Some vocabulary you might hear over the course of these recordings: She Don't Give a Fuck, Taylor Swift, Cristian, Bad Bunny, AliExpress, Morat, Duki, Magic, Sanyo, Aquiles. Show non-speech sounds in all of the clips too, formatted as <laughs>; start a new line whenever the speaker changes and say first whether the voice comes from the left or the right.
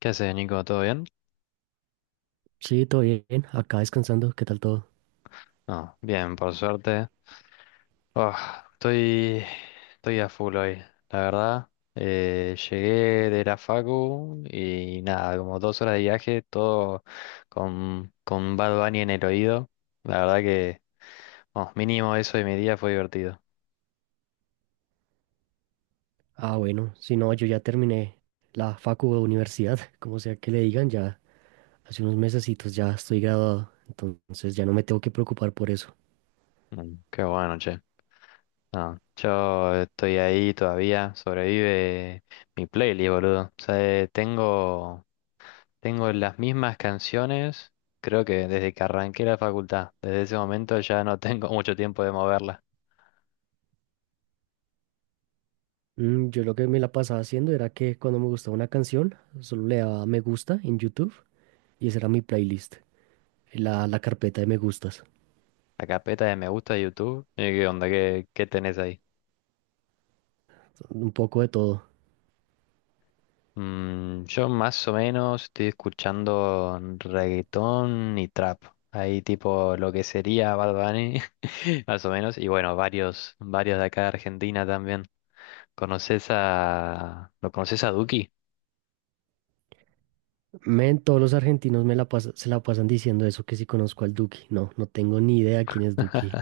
left: ¿Qué haces, Nico? ¿Todo bien?
right: Sí, todo bien. Acá descansando. ¿Qué tal todo?
left: No, bien, por suerte. Ah, estoy, estoy a full hoy, la verdad. Llegué de la facu y nada, como dos horas de viaje, todo con Bad Bunny en el oído. La verdad que, vamos, mínimo eso de mi día fue divertido.
right: Ah, bueno. Si no, yo ya terminé la facu o universidad, <laughs> como sea que le digan, ya hace unos mesecitos ya estoy graduado. Entonces ya no me tengo que preocupar por eso.
left: Mm, qué bueno, che. No, yo estoy ahí todavía, sobrevive mi playlist, boludo. O sea, Tengo las mismas canciones, creo que desde que arranqué la facultad. Desde ese momento ya no tengo <laughs> mucho tiempo de moverla.
right: Yo lo que me la pasaba haciendo era que cuando me gustaba una canción, solo le daba me gusta en YouTube y esa era mi playlist, la carpeta de me gustas.
left: La carpeta de me gusta de YouTube. ¿Qué onda? ¿Qué tenés ahí?
right: Un poco de todo.
left: Mm, yo más o menos estoy escuchando reggaetón y trap. Ahí tipo lo que sería Bad Bunny, <laughs> más o menos. Y bueno, varios de acá de Argentina también. ¿Lo conoces a Duki?
right: Men, todos los argentinos me la se la pasan diciendo eso, que si conozco al Duki. No, no tengo ni idea quién es Duki.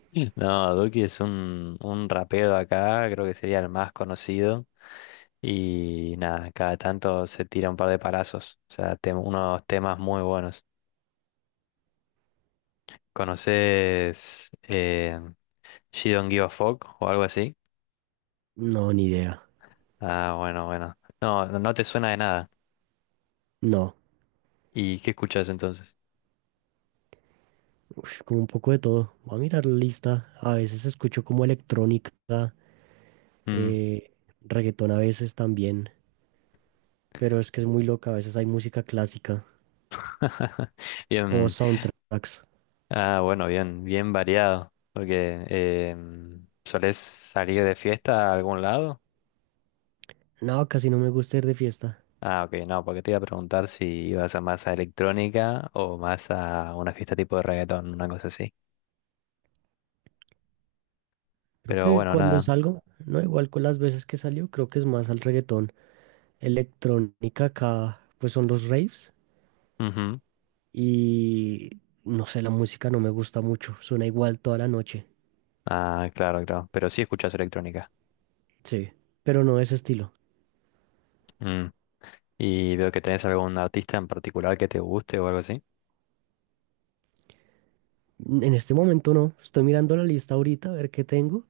left: <laughs> No, Duki es un rapero acá, creo que sería el más conocido. Y nada, cada tanto se tira un par de palazos. O sea, unos temas muy buenos. ¿Conoces She Don't Give a Fuck o algo así?
right: No, ni idea.
left: Ah, bueno, bueno. No, no no te suena de nada.
right: No.
left: ¿Y qué escuchas entonces?
right: Uf, como un poco de todo. Voy a mirar la lista. A veces escucho como electrónica,
left: Mm.
right: eh, reggaetón a veces también, pero es que es muy loca. A veces hay música clásica
left: <laughs>
right: o
left: Bien,
right: soundtracks.
left: ah, bueno, bien, bien variado. Porque ¿solés salir de fiesta a algún lado?
right: No, casi no me gusta ir de fiesta.
left: Ah, ok, no, porque te iba a preguntar si ibas a más a electrónica o más a una fiesta tipo de reggaetón, una cosa así.
right: Creo
left: Pero
right: que
left: bueno,
right: cuando
left: nada.
right: salgo, no igual con las veces que salió, creo que es más al reggaetón. Electrónica acá, pues son los raves
left: Ujú.
right: y no sé, la música no me gusta mucho. Suena igual toda la noche.
left: Ah, claro, claro. Pero sí escuchas electrónica.
right: Sí, pero no de ese estilo.
left: Mm. Y veo que tenés algún artista en particular que te guste o algo así.
right: En este momento no, estoy mirando la lista ahorita a ver qué tengo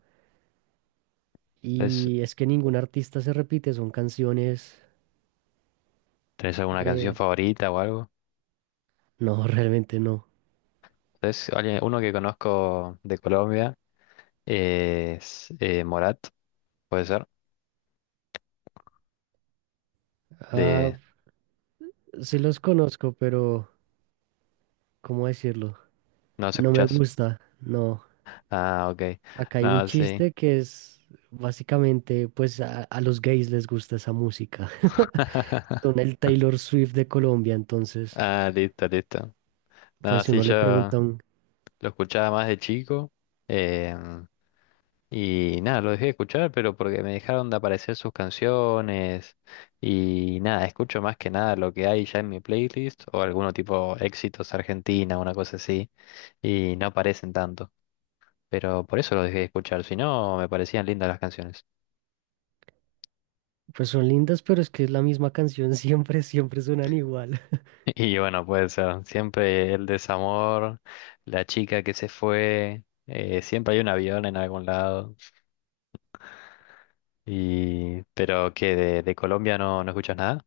left: ¿Tenés,
right: y es que ningún artista se repite, son canciones...
left: tenés alguna canción
right: eh,
left: favorita o algo?
right: no, <laughs> realmente no.
left: ¿Tenés alguien, uno que conozco de Colombia es Morat, puede ser.
right: Ah,
left: De...
right: sí los conozco, pero ¿cómo decirlo?
left: ¿No los
right: No me
left: escuchás?
right: gusta, no.
left: Ah, ok.
right: Acá hay un
left: No, sí.
right: chiste que es básicamente, pues a los gays les gusta esa música. <laughs> Son
left: <laughs>
right: el Taylor Swift de Colombia, entonces,
left: Ah, listo, listo.
right: pues
left: No,
right: si
left: sí,
right: uno le
left: yo
right: pregunta,
left: lo escuchaba más de chico. em, Y nada, lo dejé de escuchar, pero porque me dejaron de aparecer sus canciones. Y nada, escucho más que nada lo que hay ya en mi playlist o alguno tipo éxitos Argentina, una cosa así. Y no aparecen tanto. Pero por eso lo dejé de escuchar, si no, me parecían lindas las canciones.
right: pues son lindas, pero es que es la misma canción, <laughs> siempre, siempre suenan igual.
left: <laughs> Y bueno, puede ser. Siempre el desamor, la chica que se fue, siempre hay un avión en algún lado. Y... Pero que de Colombia no, no escuchas nada.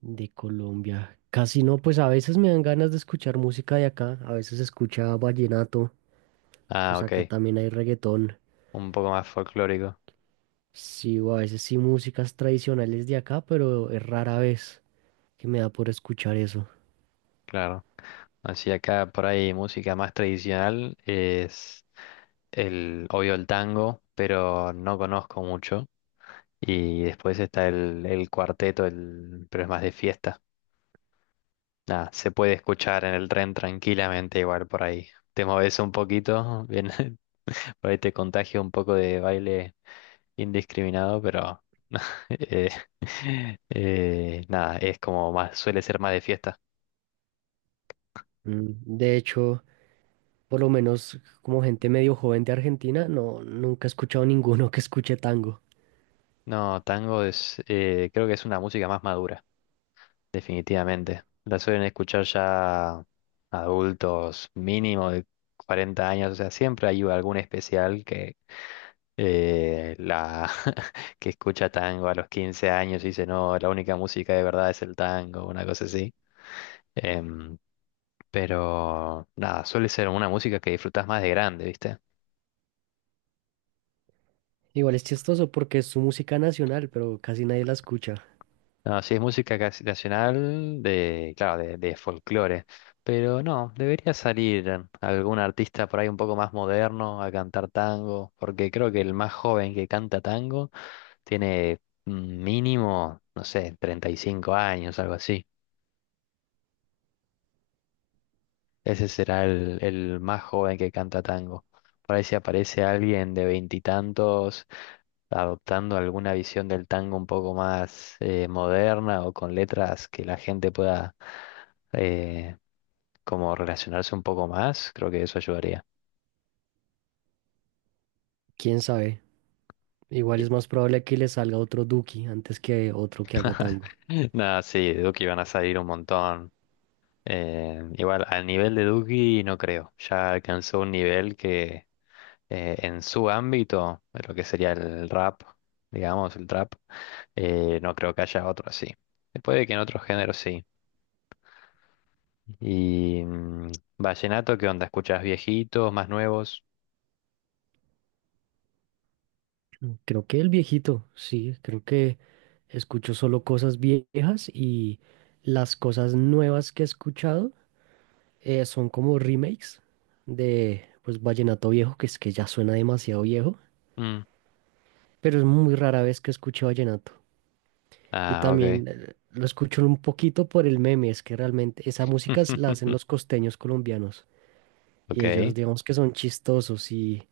right: De Colombia. Casi no, pues a veces me dan ganas de escuchar música de acá, a veces escucha vallenato,
left: Ah,
right: pues acá
left: ok.
right: también hay reggaetón.
left: Un poco más folclórico.
right: Sí, o a veces sí músicas tradicionales de acá, pero es rara vez que me da por escuchar eso.
left: Claro. Así acá por ahí música más tradicional es el, obvio el tango, pero no conozco mucho. Y después está el cuarteto, el, pero es más de fiesta. Nada, se puede escuchar en el tren tranquilamente igual por ahí. Te moves un poquito, bien, <laughs> por ahí te contagia un poco de baile indiscriminado, pero <laughs> eh, nada, es como más, suele ser más de fiesta.
right: Mm, De hecho, por lo menos como gente medio joven de Argentina, no, nunca he escuchado <laughs> ninguno que escuche tango.
left: No, tango es, creo que es una música más madura, definitivamente. La suelen escuchar ya adultos mínimo de 40 años, o sea, siempre hay algún especial que la <laughs> que escucha tango a los 15 años y dice, no, la única música de verdad es el tango, una cosa así. Em, pero nada, suele ser una música que disfrutás más de grande, ¿viste?
right: Igual es chistoso porque es su música nacional, pero casi nadie la escucha.
left: No, sí, es música casi nacional de, claro, de folclore. Pero no, debería salir algún artista por ahí un poco más moderno a cantar tango, porque creo que el más joven que canta tango tiene mm, mínimo, no sé, 35 años, algo así. Ese será el más joven que canta tango. Por ahí si aparece alguien de veintitantos adoptando alguna visión del tango un poco más moderna o con letras que la gente pueda eh, como relacionarse un poco más, creo que eso ayudaría.
right: ¿Quién sabe? Igual es más probable que le salga otro Duki antes que otro que haga
left: <laughs>
right: tango.
left: Nada, sí, de Duki van a salir un montón. Igual, al nivel de Duki no creo. Ya alcanzó un nivel que en su ámbito, lo que sería el rap, digamos, el trap, no creo que haya otro así. Puede que en otros géneros sí. Y mm, vallenato, ¿qué onda? ¿Escuchas viejitos, más nuevos?
right: Creo que el viejito, sí, creo que escucho solo cosas viejas y las cosas nuevas que he escuchado son como remakes de pues vallenato viejo, que es que ya suena demasiado viejo,
left: Mm,
right: pero es muy rara vez que escucho vallenato. Y
left: ah, ok.
right: también lo escucho un poquito por el meme, es que realmente esa música la hacen los
left: <laughs>
right: costeños colombianos y ellos
left: Ok.
right: digamos que son chistosos y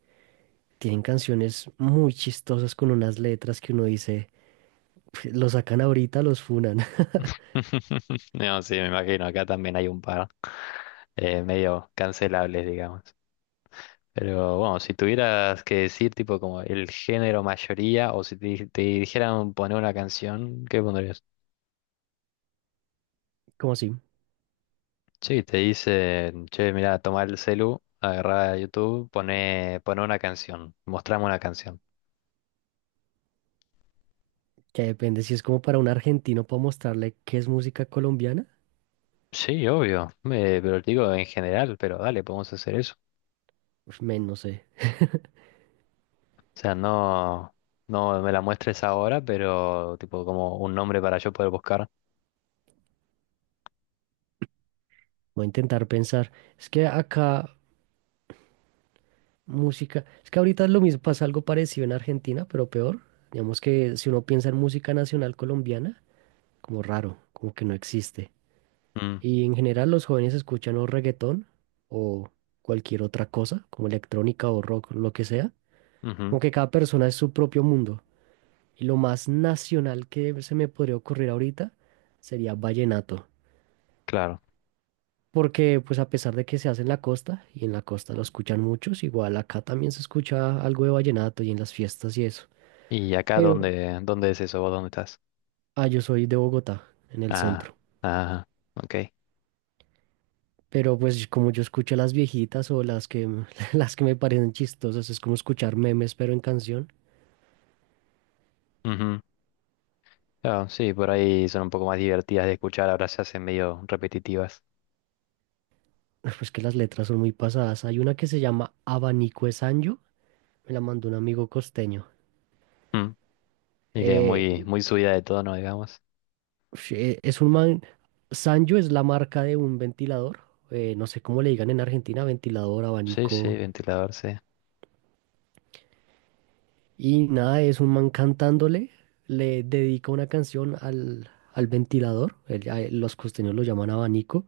right: tienen canciones muy chistosas con unas letras que uno dice <laughs> lo sacan ahorita, los funan. <laughs>
left: <laughs> No, sí, me imagino, acá también hay un par medio cancelables, digamos. Pero bueno, si tuvieras que decir tipo como el género mayoría o si te, te dijeran poner una canción, ¿qué pondrías?
right: ¿Como así?
left: Sí, te dicen, che, mirá, tomá el celu, agarrá YouTube, pone una canción, mostrame una canción.
right: Que depende. Si es como para un argentino para mostrarle qué es música colombiana,
left: Sí, obvio, pero te digo en general, pero dale, podemos hacer eso.
right: uf, men, no sé.
left: O sea, no, no me la muestres ahora, pero tipo como un nombre para yo poder buscar.
right: Voy a intentar pensar. Es que acá música. Es que ahorita es lo mismo, pasa algo parecido en Argentina, pero peor. Digamos que si uno piensa en música nacional colombiana, como raro, como que no existe.
left: Mm,
right: Y en general los jóvenes escuchan o reggaetón o cualquier otra cosa, como electrónica o rock, lo que sea.
left: ujú,
right: Como que cada persona es su propio mundo. Y lo más nacional que se me podría ocurrir ahorita sería vallenato.
left: claro.
right: Porque pues a pesar de que se hace en la costa, y en la costa lo escuchan muchos, igual acá también se escucha algo de vallenato y en las fiestas y eso.
left: ¿Y acá
right: Pero,
left: dónde es eso? ¿Vos dónde estás?
right: ah, yo soy de Bogotá, en el
left: Ah,
right: centro.
left: ah, ok.
right: Pero pues como yo escucho a las viejitas o las que, <laughs> las que me parecen chistosas, es como escuchar memes pero en canción,
left: Ujú. Claro, sí, por ahí son un poco más divertidas de escuchar, ahora se hacen medio repetitivas.
right: <laughs> pues que las letras son muy pasadas. Hay una que se llama Abanico de Sancho, me la mandó un amigo costeño.
left: Mm. Y que
right: eh,
left: muy, muy subida de tono, digamos.
right: Ush, es un man, Sanyo es la marca de un ventilador, no sé cómo le digan en Argentina, ventilador,
left: Sí, sí,
right: abanico,
left: ventilador, sí.
right: y nada, es un man cantándole, le dedica una canción al, al ventilador, los costeños lo llaman abanico,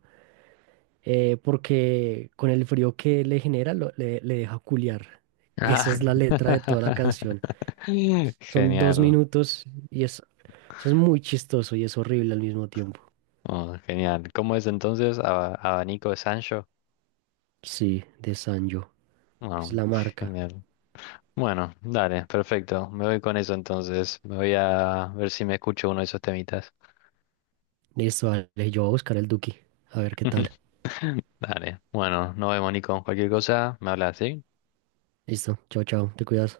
right: porque con el frío que le genera le deja culiar. Esa
left: Ah.
right: es la letra de toda la
left: <laughs>
right: canción. Son dos
left: Genial.
right: minutos y es, eso es muy chistoso y es horrible al mismo tiempo.
left: Oh, genial. ¿Cómo es entonces? Abanico de Sancho.
right: Sí, de Sanyo, que
left: Oh,
right: es la marca.
left: genial. Bueno, dale, perfecto. Me voy con eso entonces. Me voy a ver si me escucho uno de esos temitas.
right: Listo, vale, yo voy a buscar el Duki. A ver qué tal.
left: <laughs> Dale. Bueno, nos vemos, Nico. Cualquier cosa, me hablas, ¿sí?
right: Listo, chao, chao, te cuidas.